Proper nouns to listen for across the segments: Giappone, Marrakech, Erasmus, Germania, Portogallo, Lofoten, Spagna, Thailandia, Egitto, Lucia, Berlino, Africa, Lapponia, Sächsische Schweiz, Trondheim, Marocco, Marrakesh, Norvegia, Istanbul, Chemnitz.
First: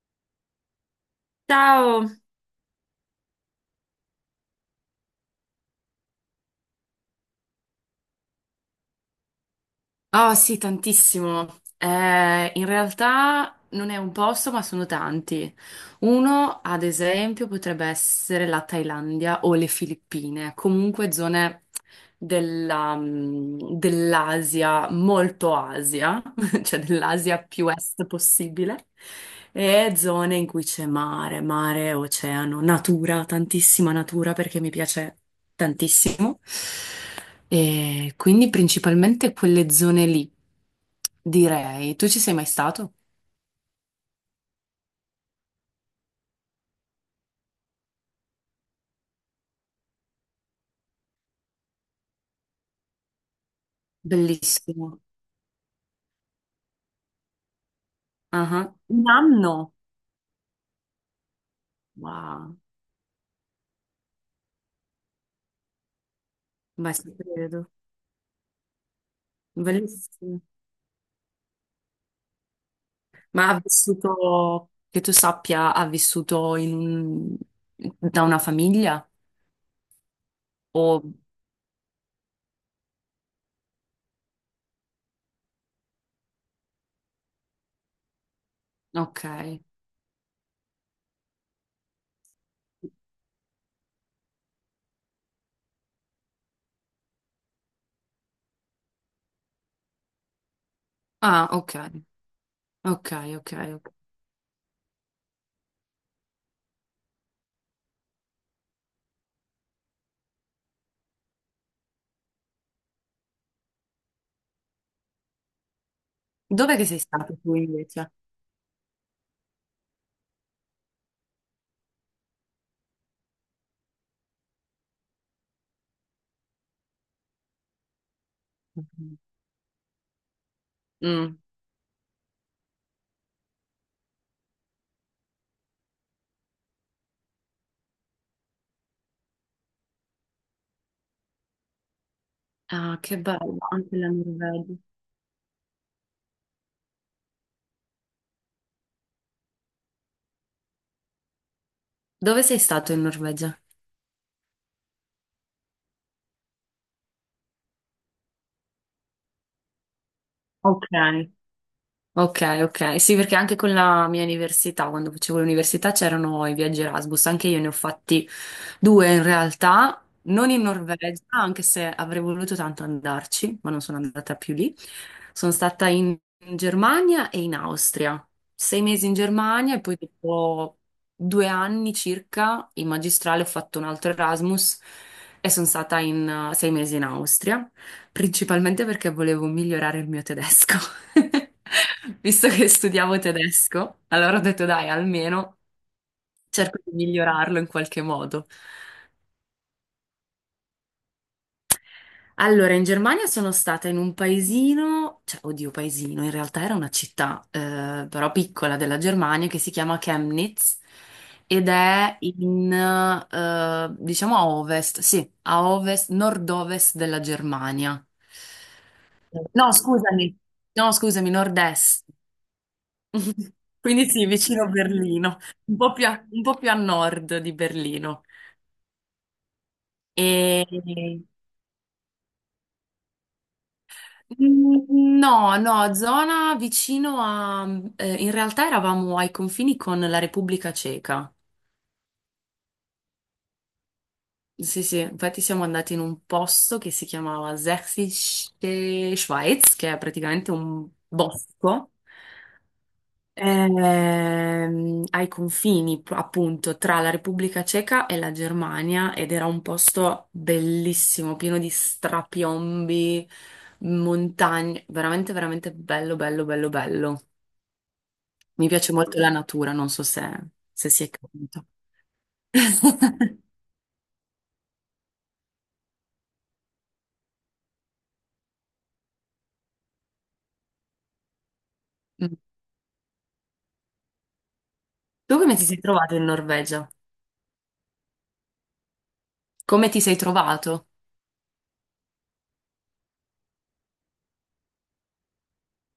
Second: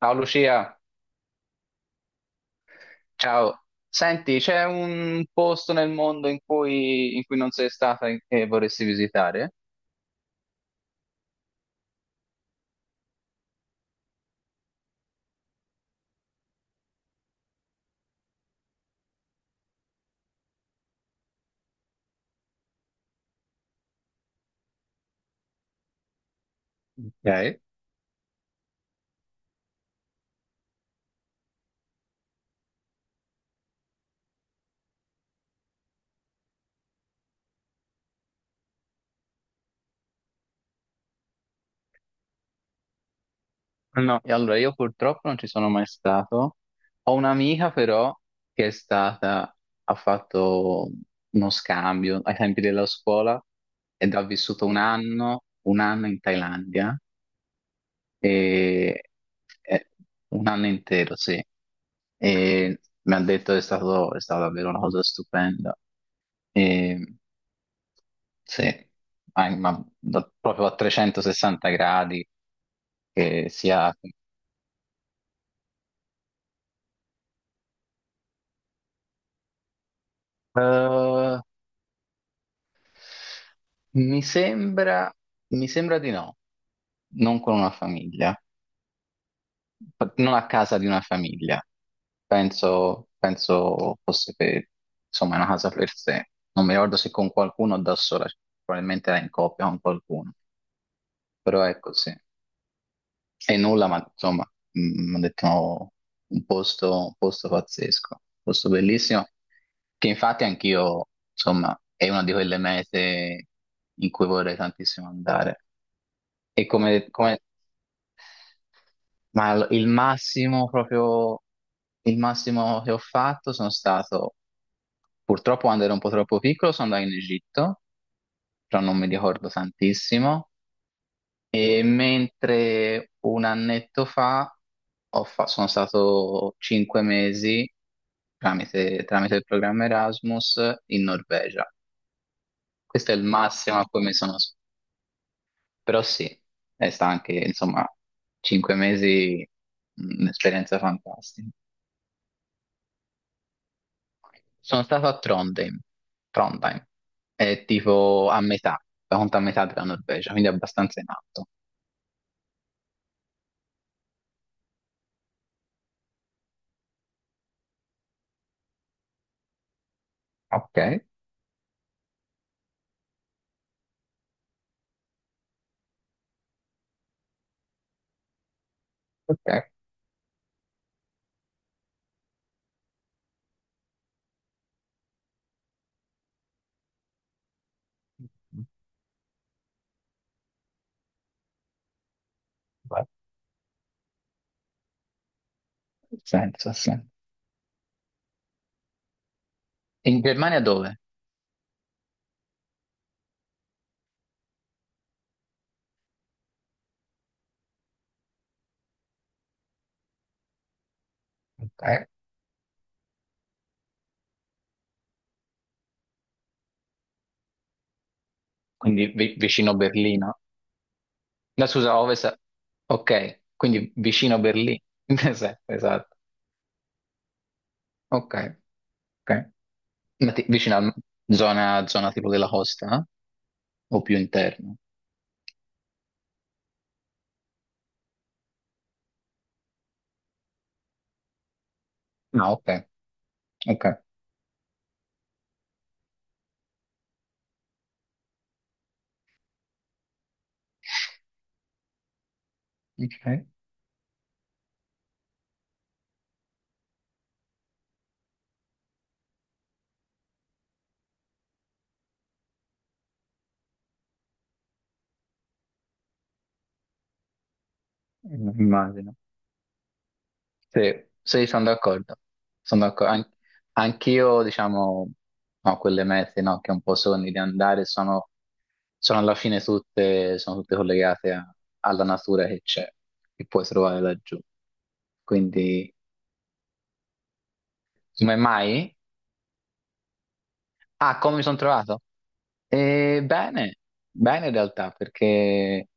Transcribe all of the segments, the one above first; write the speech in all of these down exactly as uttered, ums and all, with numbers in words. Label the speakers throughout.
Speaker 1: Ciao Lucia,
Speaker 2: Ciao!
Speaker 1: ciao. Senti, c'è un posto nel mondo in cui, in cui non sei stata e e vorresti visitare?
Speaker 2: Oh sì, tantissimo. Eh, in realtà non è un posto, ma sono tanti. Uno, ad esempio, potrebbe essere la Thailandia o le Filippine, comunque zone della, mm, dell'Asia, molto Asia. Cioè dell'Asia
Speaker 1: Ok.
Speaker 2: più est possibile, e zone in cui c'è mare, mare, oceano, natura, tantissima natura perché mi piace tantissimo. E quindi principalmente quelle zone lì, direi. Tu ci sei mai stato?
Speaker 1: No, e allora io purtroppo non ci sono mai stato. Ho un'amica però che è stata, ha fatto uno scambio ai tempi della scuola ed ha vissuto un
Speaker 2: Bellissimo.
Speaker 1: anno, un anno in Thailandia.
Speaker 2: Ah,
Speaker 1: E,
Speaker 2: un anno?
Speaker 1: eh, un anno intero, sì.
Speaker 2: Wow,
Speaker 1: E mi ha detto che è stato, è stata davvero una cosa stupenda.
Speaker 2: ma
Speaker 1: E,
Speaker 2: ci credo.
Speaker 1: sì, ma, ma da-
Speaker 2: Bellissimo.
Speaker 1: proprio a trecentosessanta gradi, che
Speaker 2: Ma ha
Speaker 1: sia...
Speaker 2: vissuto, che tu sappia, ha vissuto in un- da una famiglia? O...
Speaker 1: Eh, mi sembra, mi sembra di no, non con una famiglia.
Speaker 2: Ok.
Speaker 1: Non a casa di una famiglia, penso, penso fosse per, insomma, una casa per sé. Non mi ricordo se con qualcuno o da sola, probabilmente era in coppia con qualcuno,
Speaker 2: Ah,
Speaker 1: però
Speaker 2: ok.
Speaker 1: ecco sì.
Speaker 2: Ok, ok,
Speaker 1: E nulla,
Speaker 2: ok.
Speaker 1: ma insomma, mi hanno detto no, un posto, un posto pazzesco, un posto bellissimo, che infatti anch'io, insomma, è una di quelle mete in cui vorrei tantissimo andare. E
Speaker 2: Dov'è che sei
Speaker 1: come,
Speaker 2: stato
Speaker 1: come
Speaker 2: tu invece?
Speaker 1: Ma l- il massimo proprio, il massimo che ho fatto sono stato, purtroppo quando ero un po' troppo piccolo, sono andato in Egitto, però non mi ricordo tantissimo.
Speaker 2: Mm.
Speaker 1: E mentre un annetto fa, ho fa- sono stato cinque mesi tramite, tramite il programma Erasmus in Norvegia.
Speaker 2: Ah,
Speaker 1: Questo è
Speaker 2: che
Speaker 1: il
Speaker 2: bello,
Speaker 1: massimo a
Speaker 2: anche
Speaker 1: cui
Speaker 2: la
Speaker 1: mi sono...
Speaker 2: Norvegia.
Speaker 1: Però sì, è sta anche, insomma, cinque mesi, mh, un'esperienza fantastica.
Speaker 2: Dove sei stato in Norvegia?
Speaker 1: Sono stato a Trondheim. Trondheim è tipo a metà, la conta a metà della Norvegia, quindi
Speaker 2: Ok.
Speaker 1: abbastanza in alto.
Speaker 2: Ok, ok. Sì, perché anche con la mia università, quando facevo l'università, c'erano i viaggi Erasmus. Anche io ne ho fatti due in realtà, non in
Speaker 1: Ok,
Speaker 2: Norvegia, anche se avrei voluto tanto andarci, ma non sono andata più lì. Sono stata in Germania e in Austria. Sei mesi in
Speaker 1: ok.
Speaker 2: Germania e poi dopo due anni circa in magistrale ho fatto un altro Erasmus e sono stata in eh, sei mesi in Austria. Principalmente perché volevo migliorare il mio tedesco. Visto che
Speaker 1: Beh, ha
Speaker 2: studiavo tedesco, allora ho detto dai, almeno
Speaker 1: senso, ha
Speaker 2: cerco di
Speaker 1: senso.
Speaker 2: migliorarlo in qualche modo.
Speaker 1: In Germania dove?
Speaker 2: Allora, in Germania sono stata in un paesino, cioè, oddio, paesino, in realtà era una città, eh, però piccola della Germania, che si chiama Chemnitz ed
Speaker 1: Ok.
Speaker 2: è in, eh, diciamo a ovest, sì, a ovest, nord-ovest della Germania.
Speaker 1: Quindi vi-
Speaker 2: No,
Speaker 1: vicino
Speaker 2: scusami,
Speaker 1: Berlino.
Speaker 2: no, scusami,
Speaker 1: La scusa, a
Speaker 2: nord-est.
Speaker 1: ovest. Ok, quindi
Speaker 2: Quindi sì,
Speaker 1: vicino
Speaker 2: vicino a
Speaker 1: Berlino.
Speaker 2: Berlino,
Speaker 1: Esatto,
Speaker 2: un po' più
Speaker 1: esatto.
Speaker 2: a, un po' più a nord di Berlino.
Speaker 1: Ok, ok. Ma ti- vicino a
Speaker 2: E...
Speaker 1: zona, zona tipo della costa, eh? O più interno?
Speaker 2: Mm, No, no, zona vicino a... eh, in realtà eravamo ai confini con la Repubblica Ceca.
Speaker 1: No, ok, ok.
Speaker 2: Sì, sì, infatti siamo andati in un posto che si chiamava Sächsische Schweiz, che è praticamente un bosco.
Speaker 1: Ok,
Speaker 2: ehm, ai confini pro- appunto tra la Repubblica Ceca e la Germania ed era un posto bellissimo, pieno di strapiombi, montagne, veramente veramente bello, bello, bello, bello. Mi piace
Speaker 1: immagino.
Speaker 2: molto la natura, non so se, se si
Speaker 1: Sì,
Speaker 2: è
Speaker 1: sì, sono
Speaker 2: capito.
Speaker 1: d'accordo. Sono d'accordo. An- anch'io, diciamo, no, quelle mete, no, che un po' sogni di andare sono, sono, alla fine tutte, sono tutte collegate a- alla
Speaker 2: Mm.
Speaker 1: natura che c'è, che puoi trovare laggiù.
Speaker 2: Tu come ti sei
Speaker 1: Quindi,
Speaker 2: trovato in Norvegia?
Speaker 1: come mai?
Speaker 2: Come ti sei trovato?
Speaker 1: Ah, come mi sono trovato? Eh, bene, bene in realtà, perché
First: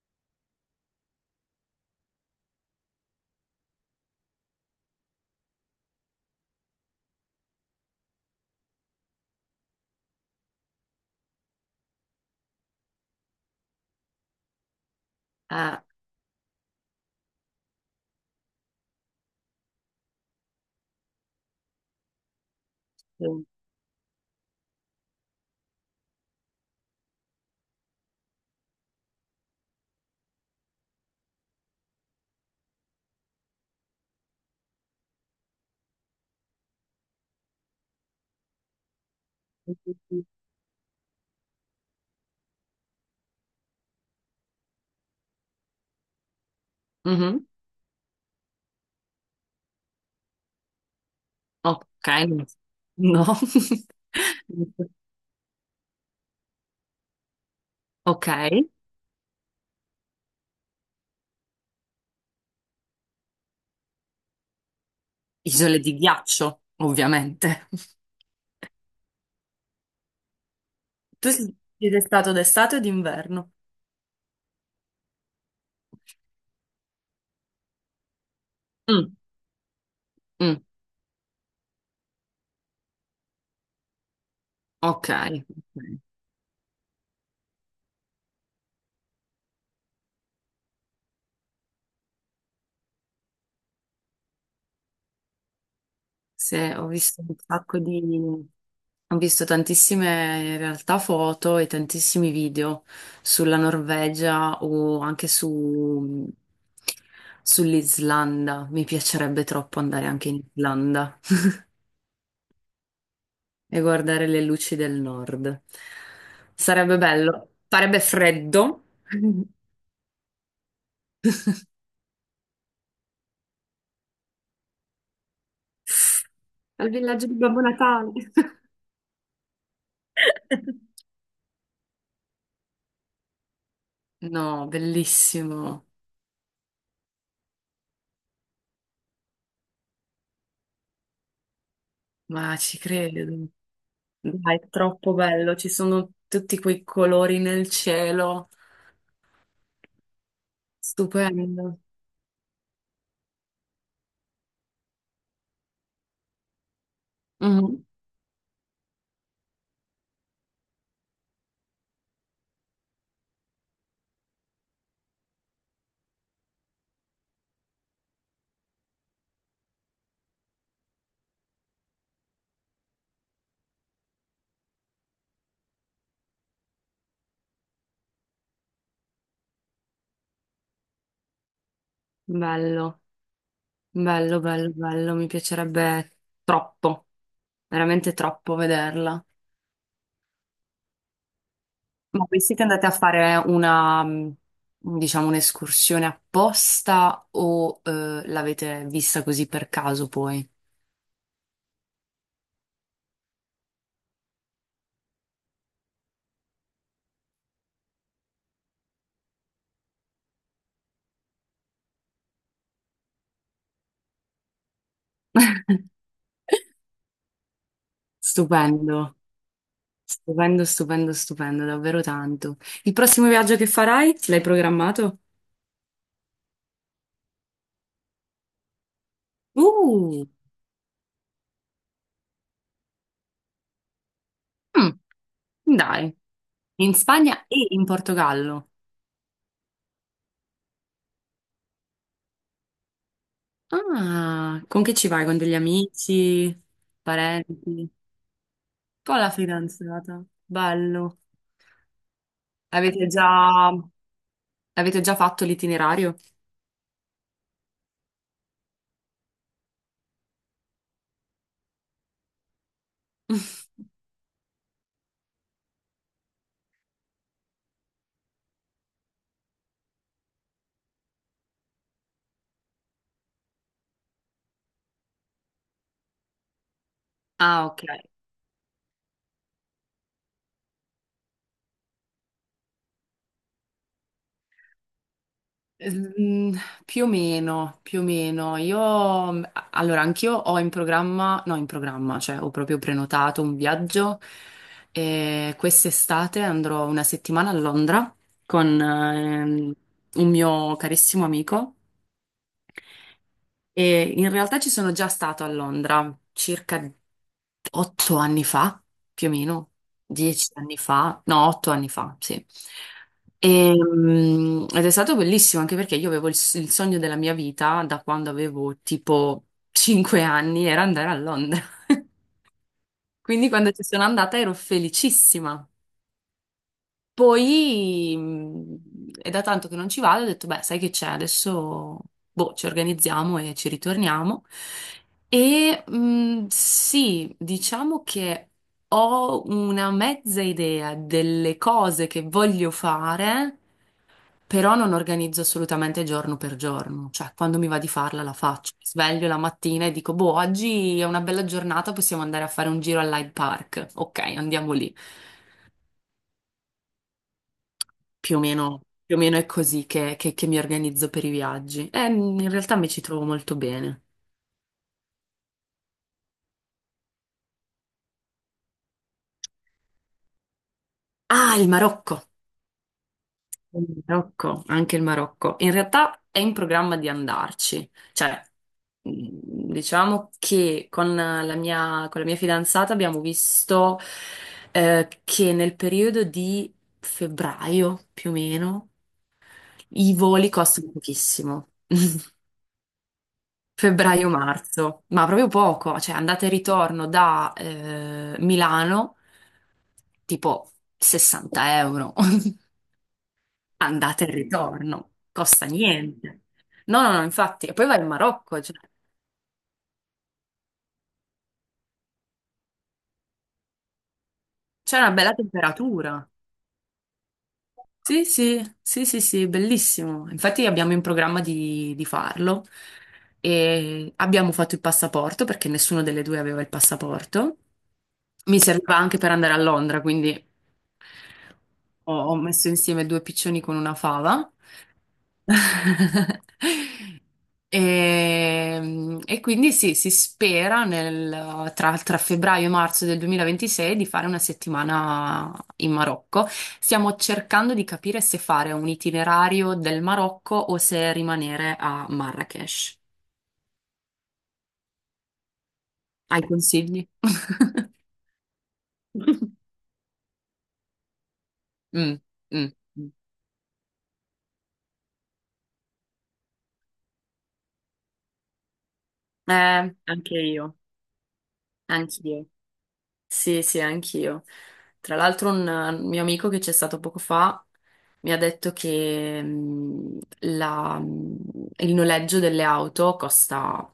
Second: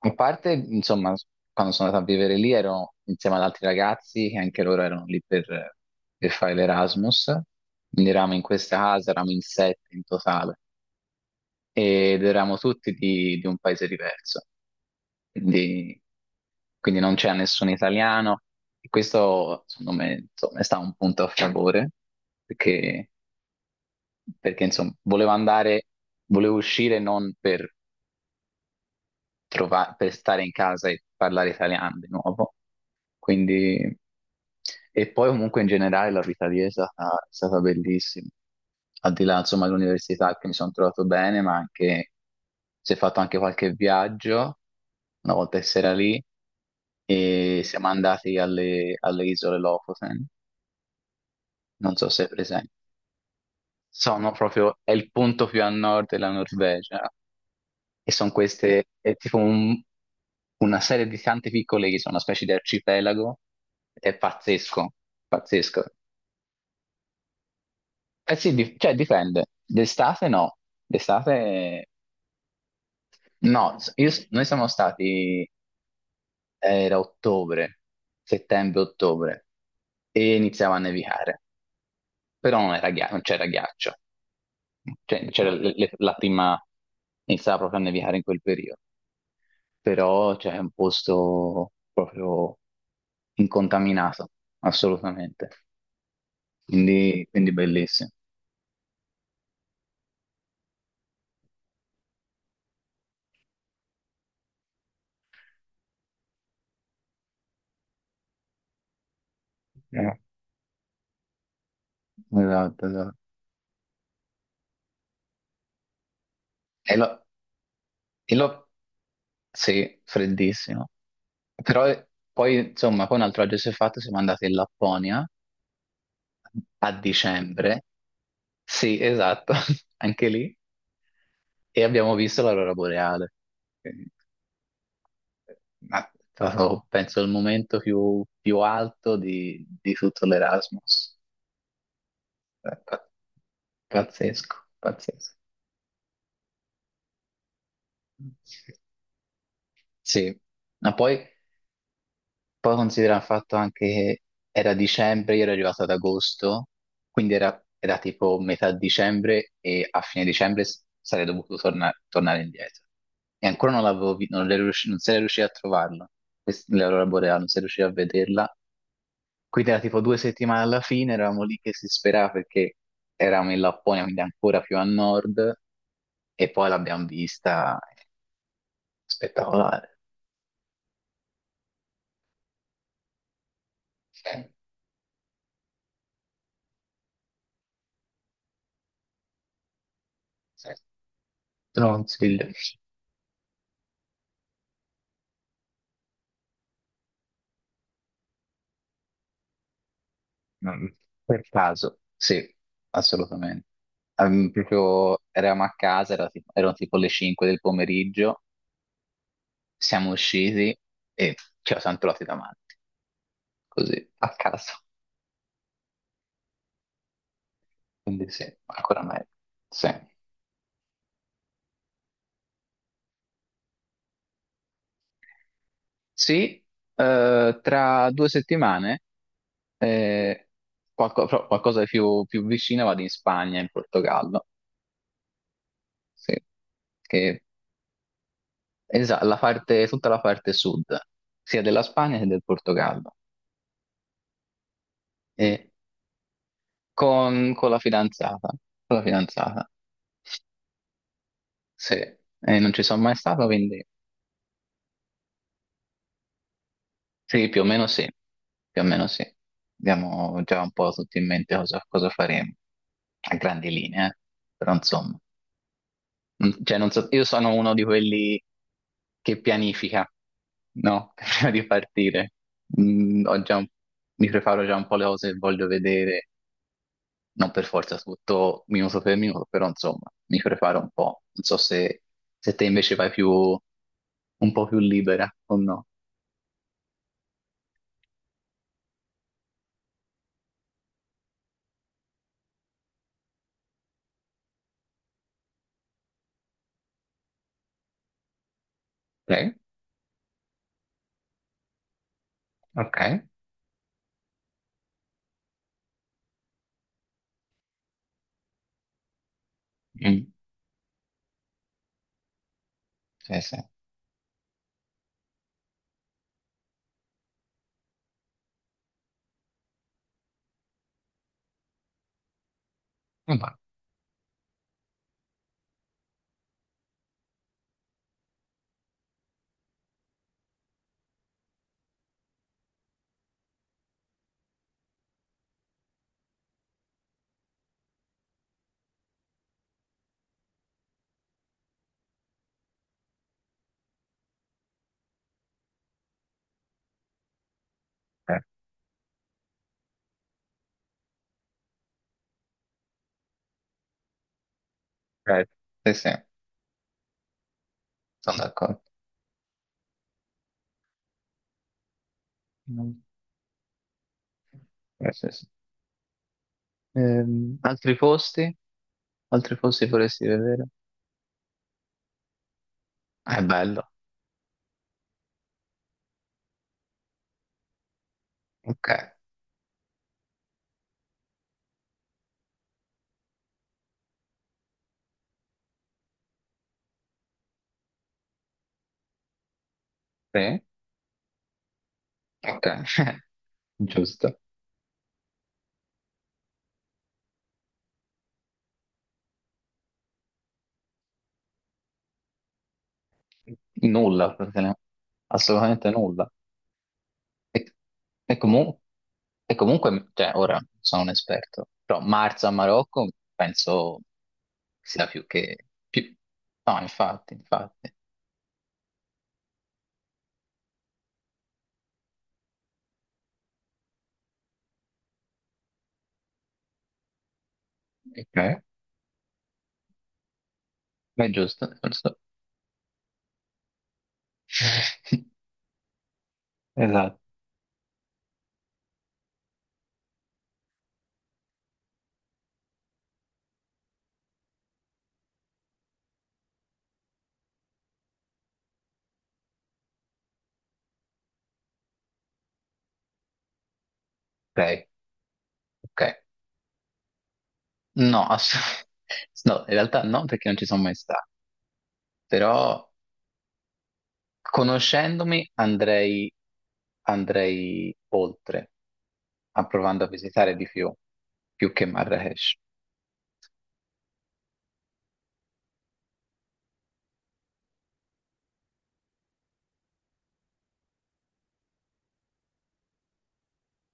Speaker 1: a parte, insomma, quando sono andato a vivere lì ero insieme ad altri ragazzi che anche loro erano lì per, per, fare l'Erasmus, quindi eravamo in questa casa, eravamo in sette in totale ed eravamo tutti di, di un paese diverso,
Speaker 2: Ah,
Speaker 1: quindi, quindi, non c'era nessun italiano, e questo secondo me insomma, è stato un punto a favore perché,
Speaker 2: sì.
Speaker 1: perché insomma, volevo andare, volevo uscire non per trova- per stare in casa e parlare italiano di nuovo. Quindi, e poi comunque in generale la vita lì è stata, è stata bellissima. Al di là, insomma, dell'università, che mi sono trovato bene, ma anche si è fatto anche qualche viaggio una volta che si era lì,
Speaker 2: Mhm.
Speaker 1: e siamo andati alle, alle isole Lofoten,
Speaker 2: Ok,
Speaker 1: non so se è
Speaker 2: no.
Speaker 1: presente.
Speaker 2: No.
Speaker 1: Sono proprio, è il punto più a nord della Norvegia. E
Speaker 2: Ok.
Speaker 1: sono queste, è tipo un- una serie di tante piccole che sono una specie di arcipelago, ed è pazzesco,
Speaker 2: Isole
Speaker 1: pazzesco.
Speaker 2: di ghiaccio, ovviamente.
Speaker 1: Eh sì, di- cioè dipende, d'estate no,
Speaker 2: Tu
Speaker 1: d'estate
Speaker 2: siete stato d'estate o d'inverno?
Speaker 1: no. Io- noi siamo stati, era ottobre,
Speaker 2: Mm,
Speaker 1: settembre-ottobre, e
Speaker 2: mm,
Speaker 1: iniziava a nevicare, però non era ghiaccio, non c'era ghiaccio,
Speaker 2: ok.
Speaker 1: cioè
Speaker 2: Ok.
Speaker 1: c'era l- l- la prima, iniziava proprio a nevicare in quel periodo. Però cioè, è un posto proprio incontaminato, assolutamente.
Speaker 2: Se ho visto
Speaker 1: Quindi,
Speaker 2: un
Speaker 1: quindi
Speaker 2: sacco di...
Speaker 1: bellissimo.
Speaker 2: Ho visto tantissime in realtà foto e tantissimi video sulla Norvegia o anche su... sull'Islanda. Mi piacerebbe troppo andare
Speaker 1: Eh,
Speaker 2: anche in Islanda
Speaker 1: Esatto, esatto.
Speaker 2: e guardare le luci del nord.
Speaker 1: E
Speaker 2: Sarebbe
Speaker 1: lo,
Speaker 2: bello. Farebbe
Speaker 1: e lo-
Speaker 2: freddo.
Speaker 1: sì, freddissimo. Però eh, poi, insomma, poi un altro viaggio si è fatto, siamo andati in Lapponia
Speaker 2: Al
Speaker 1: a
Speaker 2: villaggio di Babbo
Speaker 1: dicembre.
Speaker 2: Natale.
Speaker 1: Sì, esatto, anche lì. E abbiamo visto l'aurora boreale. Quindi,
Speaker 2: No,
Speaker 1: eh,
Speaker 2: bellissimo,
Speaker 1: Ma è stato, penso, il momento più, più alto di, di tutto l'Erasmus.
Speaker 2: ma
Speaker 1: Eh,
Speaker 2: ci
Speaker 1: pa-
Speaker 2: credo.
Speaker 1: Pazzesco,
Speaker 2: Dai, è troppo
Speaker 1: pazzesco.
Speaker 2: bello, ci sono tutti quei colori nel cielo,
Speaker 1: Sì, ma poi,
Speaker 2: stupendo.
Speaker 1: poi considera il fatto anche che era dicembre, io ero arrivato ad agosto, quindi era,
Speaker 2: Mhm.
Speaker 1: era tipo metà dicembre, e a fine dicembre s- sarei dovuto torna- tornare indietro. E ancora non l'avevo vi- non, ero riusci- non sarei riuscito a trovarlo, Quest- l'aurora boreale, non sarei riuscito a vederla. Quindi era tipo due settimane alla fine, eravamo lì che si sperava, perché eravamo in Lapponia, quindi ancora più a nord, e poi l'abbiamo vista spettacolare.
Speaker 2: Bello, bello,
Speaker 1: Te
Speaker 2: bello, bello, mi piacerebbe troppo, veramente troppo vederla.
Speaker 1: lo
Speaker 2: Ma voi
Speaker 1: consiglio.
Speaker 2: siete andate a fare una, mh, diciamo, un'escursione apposta o eh, l'avete vista così per caso poi?
Speaker 1: Mm, Per caso, sì, assolutamente. Ehm, proprio eravamo a casa, era tipo- erano tipo le cinque del pomeriggio, siamo usciti e ci siamo trovati davanti, così, a caso. Quindi sì,
Speaker 2: Stupendo.
Speaker 1: ancora meglio. Sì.
Speaker 2: Stupendo, stupendo, stupendo, davvero tanto. Il prossimo viaggio che farai? L'hai programmato?
Speaker 1: Sì, eh, tra due settimane,
Speaker 2: Uh,
Speaker 1: eh, qualco- però qualcosa di più, più, vicino, vado in Spagna, in Portogallo,
Speaker 2: mm, dai,
Speaker 1: sì.
Speaker 2: in
Speaker 1: Che,
Speaker 2: Spagna e in Portogallo.
Speaker 1: esa- la parte- tutta la parte sud, sia della Spagna che del Portogallo.
Speaker 2: Ah, con chi ci vai? Con degli
Speaker 1: E
Speaker 2: amici,
Speaker 1: con, con la
Speaker 2: parenti,
Speaker 1: fidanzata, con la
Speaker 2: con la
Speaker 1: fidanzata,
Speaker 2: fidanzata. Bello.
Speaker 1: sì. E non ci sono
Speaker 2: Avete
Speaker 1: mai stato,
Speaker 2: già,
Speaker 1: quindi
Speaker 2: avete già fatto l'itinerario?
Speaker 1: sì, più o meno sì, più o meno sì. Abbiamo già un po' tutti in mente cosa, cosa faremo, a grandi linee, eh. Però insomma. Mm, Cioè, non so, io sono uno di quelli che pianifica, no? Prima di partire. Mm, ho già un- Mi preparo già un po' le cose che voglio vedere, non per
Speaker 2: Ah, ok.
Speaker 1: forza tutto minuto per minuto, però insomma, mi preparo un po'. Non so se, se, te invece vai più, un po' più libera o no.
Speaker 2: Mm, Più o meno, più o meno. Io, mm, a- allora, anch'io ho in programma, no, in programma, cioè ho proprio prenotato un viaggio e quest'estate andrò una settimana a Londra con
Speaker 1: Sì,
Speaker 2: ehm, un mio carissimo amico
Speaker 1: ok.
Speaker 2: e in realtà ci sono già stato a Londra circa otto anni fa, più o meno,
Speaker 1: Mm,
Speaker 2: dieci anni fa, no, otto anni fa, sì.
Speaker 1: sì, sì.
Speaker 2: E, mm, ed è stato bellissimo anche perché io avevo il, s- il sogno della mia vita da quando avevo tipo cinque anni, era andare a Londra.
Speaker 1: Vabbè,
Speaker 2: Quindi quando ci sono andata ero felicissima. Poi mh, è da tanto che non ci vado, ho detto, beh, sai che c'è, adesso boh, ci organizziamo e ci ritorniamo. E mh, sì, diciamo che ho una mezza idea delle cose che voglio fare, però non organizzo assolutamente giorno per giorno, cioè quando mi va di farla la
Speaker 1: ok,
Speaker 2: faccio. Mi sveglio la mattina e dico, boh, oggi è una bella giornata, possiamo andare a fare un giro all'Hyde Park. Ok, andiamo lì.
Speaker 1: ok. Sì, sì, sono
Speaker 2: Più o meno,
Speaker 1: d'accordo.
Speaker 2: più o meno è così che, che- che mi organizzo per i viaggi. E in realtà mi
Speaker 1: Mm,
Speaker 2: ci trovo molto bene.
Speaker 1: sì, sì, sì. Ehm, altri posti? Altri posti vorresti vedere?
Speaker 2: Ah, il Marocco!
Speaker 1: Ah, è bello.
Speaker 2: Il Marocco, anche il Marocco. In realtà è in programma di andarci. Cioè,
Speaker 1: Ok,
Speaker 2: mh, diciamo che con la mia, con la mia fidanzata abbiamo visto eh, che nel periodo di febbraio, più o meno, i voli
Speaker 1: sì,
Speaker 2: costano pochissimo.
Speaker 1: ok, giusto.
Speaker 2: Febbraio-marzo, ma proprio poco, cioè andate e ritorno da eh, Milano, tipo sessanta euro, andate e
Speaker 1: Nulla, praticamente.
Speaker 2: ritorno, costa
Speaker 1: Assolutamente nulla.
Speaker 2: niente. No, no, no,
Speaker 1: E,
Speaker 2: infatti, e poi vai in
Speaker 1: e
Speaker 2: Marocco, cioè,
Speaker 1: comu- e comunque, cioè, ora non sono un esperto, però marzo a Marocco, penso
Speaker 2: c'è
Speaker 1: sia
Speaker 2: una
Speaker 1: più
Speaker 2: bella
Speaker 1: che... Più...
Speaker 2: temperatura.
Speaker 1: No, infatti, infatti.
Speaker 2: Sì, sì, sì, sì, sì, bellissimo. Infatti abbiamo in programma di, di farlo e abbiamo fatto il passaporto perché nessuno delle due aveva il passaporto.
Speaker 1: Ok,
Speaker 2: Mi serviva anche per andare a Londra, quindi
Speaker 1: è giusto, è
Speaker 2: ho,
Speaker 1: giusto.
Speaker 2: ho messo insieme due piccioni con una fava.
Speaker 1: Esatto.
Speaker 2: E, e quindi sì, si spera nel- tra, tra febbraio e marzo del duemilaventisei di fare una settimana in Marocco. Stiamo cercando di capire se fare un itinerario del Marocco o se rimanere a Marrakech.
Speaker 1: Ok, ok.
Speaker 2: Hai consigli?
Speaker 1: No, ass- no, in realtà no, perché non ci sono mai stato,
Speaker 2: Mm, mm,
Speaker 1: però
Speaker 2: mm.
Speaker 1: conoscendomi andrei, andrei, oltre, a-
Speaker 2: Eh,
Speaker 1: provando a
Speaker 2: anche
Speaker 1: visitare di
Speaker 2: io.
Speaker 1: più, più che
Speaker 2: Anch'io.
Speaker 1: Marrakesh.
Speaker 2: Sì, sì, anch'io. Tra l'altro un eh, mio amico che c'è stato poco fa mi ha detto che mh, la- mh, il noleggio delle auto costa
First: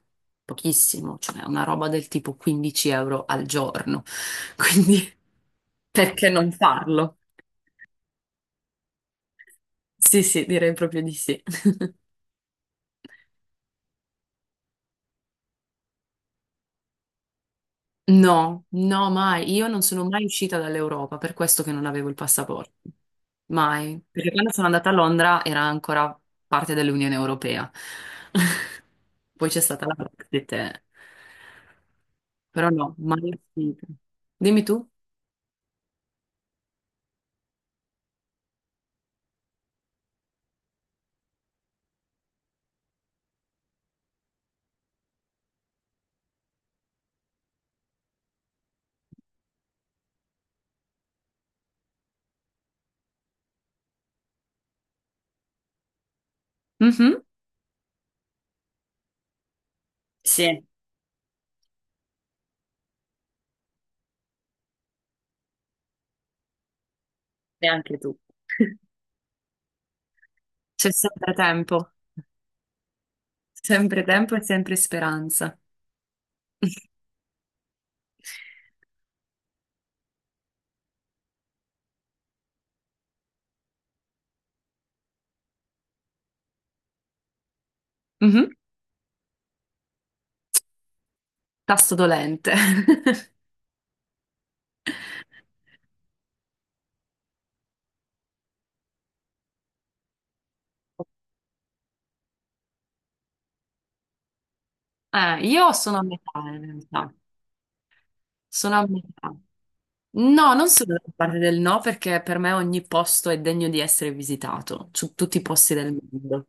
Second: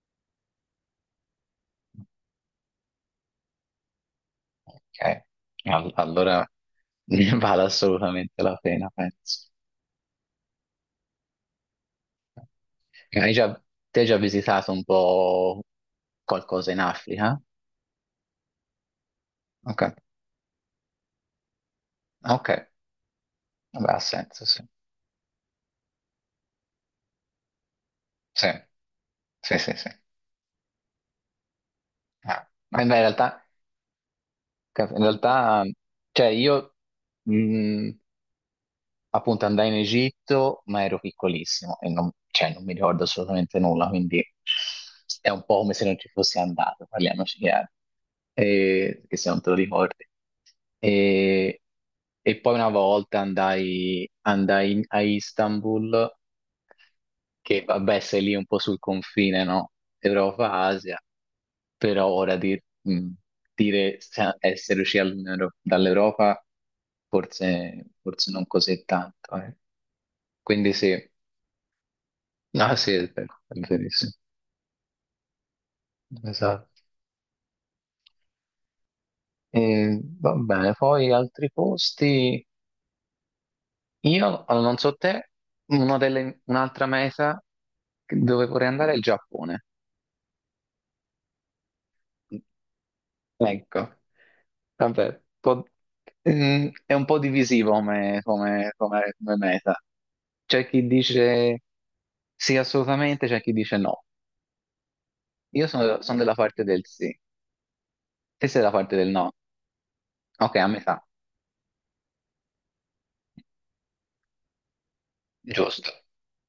Speaker 2: pochissimo, cioè una roba del tipo quindici euro al giorno. Quindi
Speaker 1: Ok, All-
Speaker 2: perché
Speaker 1: allora
Speaker 2: non farlo?
Speaker 1: ne vale assolutamente la pena, penso.
Speaker 2: Sì, sì, direi proprio di sì.
Speaker 1: Ok, Hai già, te hai già visitato un po' qualcosa in Africa?
Speaker 2: No, no, mai. Io non
Speaker 1: Ok,
Speaker 2: sono mai uscita dall'Europa, per questo che non avevo il
Speaker 1: ok,
Speaker 2: passaporto.
Speaker 1: vabbè, ha
Speaker 2: Mai. Perché
Speaker 1: senso,
Speaker 2: quando
Speaker 1: sì.
Speaker 2: sono andata a Londra era ancora parte dell'Unione Europea.
Speaker 1: Sì,
Speaker 2: Poi
Speaker 1: sì,
Speaker 2: c'è
Speaker 1: sì,
Speaker 2: stata
Speaker 1: sì.
Speaker 2: la Brexit. Eh.
Speaker 1: Ah.
Speaker 2: Però
Speaker 1: Ma
Speaker 2: no,
Speaker 1: in
Speaker 2: mai
Speaker 1: realtà,
Speaker 2: uscita. Dimmi tu.
Speaker 1: in realtà, cioè io... mm, appunto andai in Egitto, ma ero piccolissimo e non, cioè, non mi ricordo assolutamente nulla, quindi è un po' come se non ci fossi andato, parliamoci chiaro, e, che se non te lo ricordi. E, e poi una volta andai, andai in- a Istanbul,
Speaker 2: Mhm.
Speaker 1: che vabbè, sei lì un po' sul confine, no?
Speaker 2: Sì, e
Speaker 1: Europa-Asia, però ora di- mh, dire se- essere usciti dall'Unione Euro- dall'Europa, forse,
Speaker 2: anche tu.
Speaker 1: forse non così tanto, eh. Quindi
Speaker 2: C'è
Speaker 1: sì,
Speaker 2: sempre tempo.
Speaker 1: ah sì, è vero, è
Speaker 2: Sempre
Speaker 1: verissimo.
Speaker 2: tempo e sempre speranza.
Speaker 1: Esatto. E, va bene, poi altri posti. Io, allora, non so te, una delle- un'altra meta dove
Speaker 2: Mhm.
Speaker 1: vorrei andare è il Giappone.
Speaker 2: Tasto dolente.
Speaker 1: Ecco, vabbè, un po'- mm, è un po' divisivo come, come- come- come meta. C'è chi dice sì assolutamente, c'è chi dice no.
Speaker 2: Eh,
Speaker 1: Io
Speaker 2: io sono
Speaker 1: sono,
Speaker 2: a
Speaker 1: sono della
Speaker 2: metà in
Speaker 1: parte del
Speaker 2: realtà.
Speaker 1: sì, te sei della
Speaker 2: Sono a
Speaker 1: parte del no.
Speaker 2: metà. No,
Speaker 1: Ok, a
Speaker 2: non sono
Speaker 1: metà.
Speaker 2: dalla parte del no perché per me ogni posto è degno di essere visitato, su tutti i posti
Speaker 1: Giusto,
Speaker 2: del mondo.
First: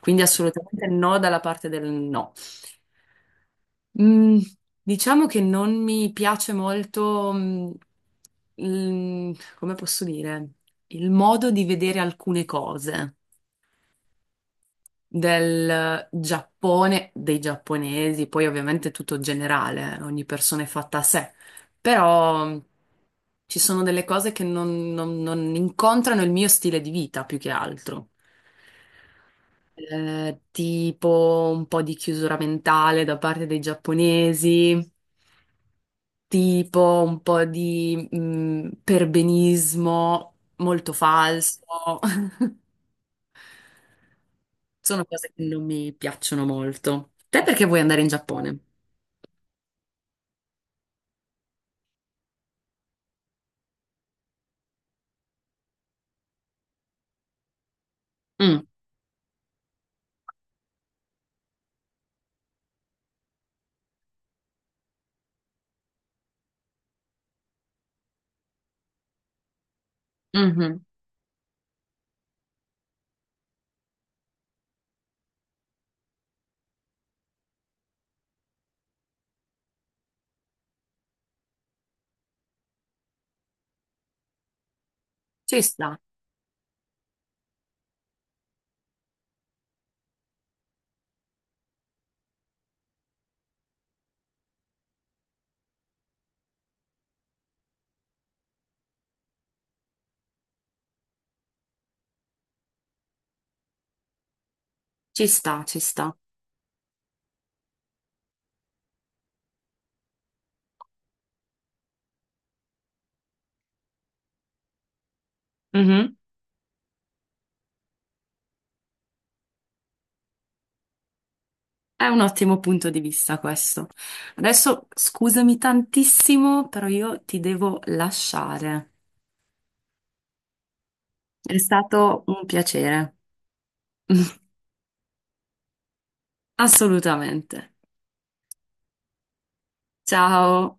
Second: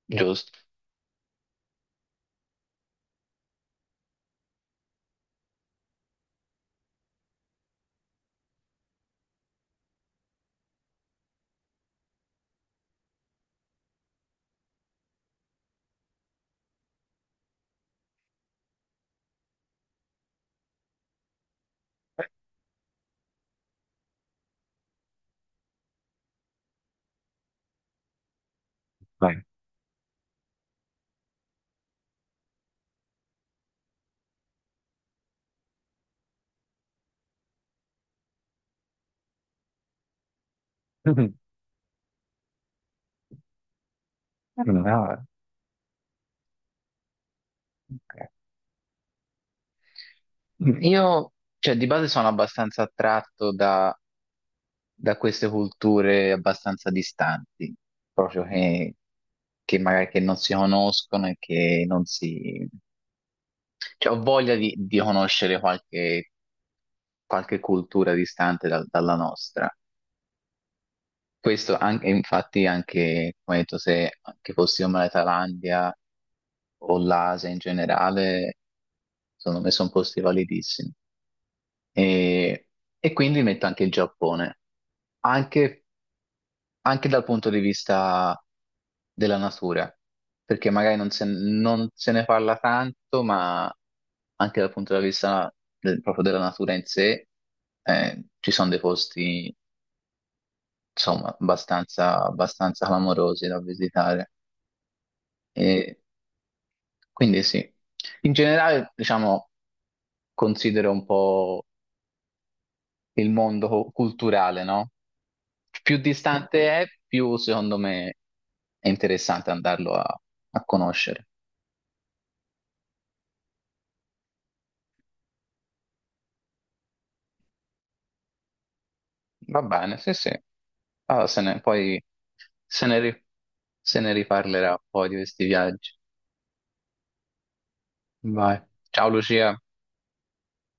Speaker 2: Quindi
Speaker 1: giusto.
Speaker 2: assolutamente no dalla parte del no. Mm, diciamo che non mi piace molto, mm, il- come posso dire, il modo di vedere alcune cose del Giappone, dei giapponesi, poi ovviamente tutto generale, eh, ogni persona è fatta a sé, però mh, ci sono delle cose che non, non- non incontrano il mio stile di vita più che altro.
Speaker 1: Vai.
Speaker 2: Eh, tipo un po' di chiusura mentale da parte dei giapponesi, tipo un po' di mh, perbenismo molto falso. Sono
Speaker 1: No,
Speaker 2: cose che non mi piacciono molto. Te perché vuoi andare in Giappone?
Speaker 1: io, cioè, di base sono abbastanza attratto da queste culture abbastanza distanti, proprio
Speaker 2: Mm,
Speaker 1: che, che magari che non si conoscono e che non si... Cioè, ho voglia di, di conoscere qualche, qualche cultura distante dal- dalla nostra.
Speaker 2: mhm.
Speaker 1: Questo anche, infatti anche, come hai detto, se anche fossimo la Thailandia o l'Asia in generale, secondo me sono posti validissimi. E, e quindi metto anche il Giappone,
Speaker 2: Ci
Speaker 1: anche
Speaker 2: sta,
Speaker 1: anche dal punto di vista della natura, perché magari non se, non se ne parla tanto, ma anche dal punto di vista del- proprio della natura in sé, eh, ci sono dei posti, insomma, abbastanza, abbastanza clamorosi da visitare.
Speaker 2: ci sta, ci
Speaker 1: E
Speaker 2: sta.
Speaker 1: quindi sì, in generale, diciamo, considero un po' il mondo co- culturale, no? Più
Speaker 2: Mhm.
Speaker 1: distante è, più secondo me è interessante andarlo a a conoscere.
Speaker 2: È un ottimo punto di vista questo. Adesso scusami tantissimo, però io ti devo lasciare.
Speaker 1: Va bene, sì, sì. Ah, se
Speaker 2: È
Speaker 1: ne, poi
Speaker 2: stato un
Speaker 1: se ne,
Speaker 2: piacere.
Speaker 1: ri- se ne riparlerà un po' di questi viaggi.
Speaker 2: Assolutamente.
Speaker 1: Vai. Ciao Lucia.
Speaker 2: Ciao.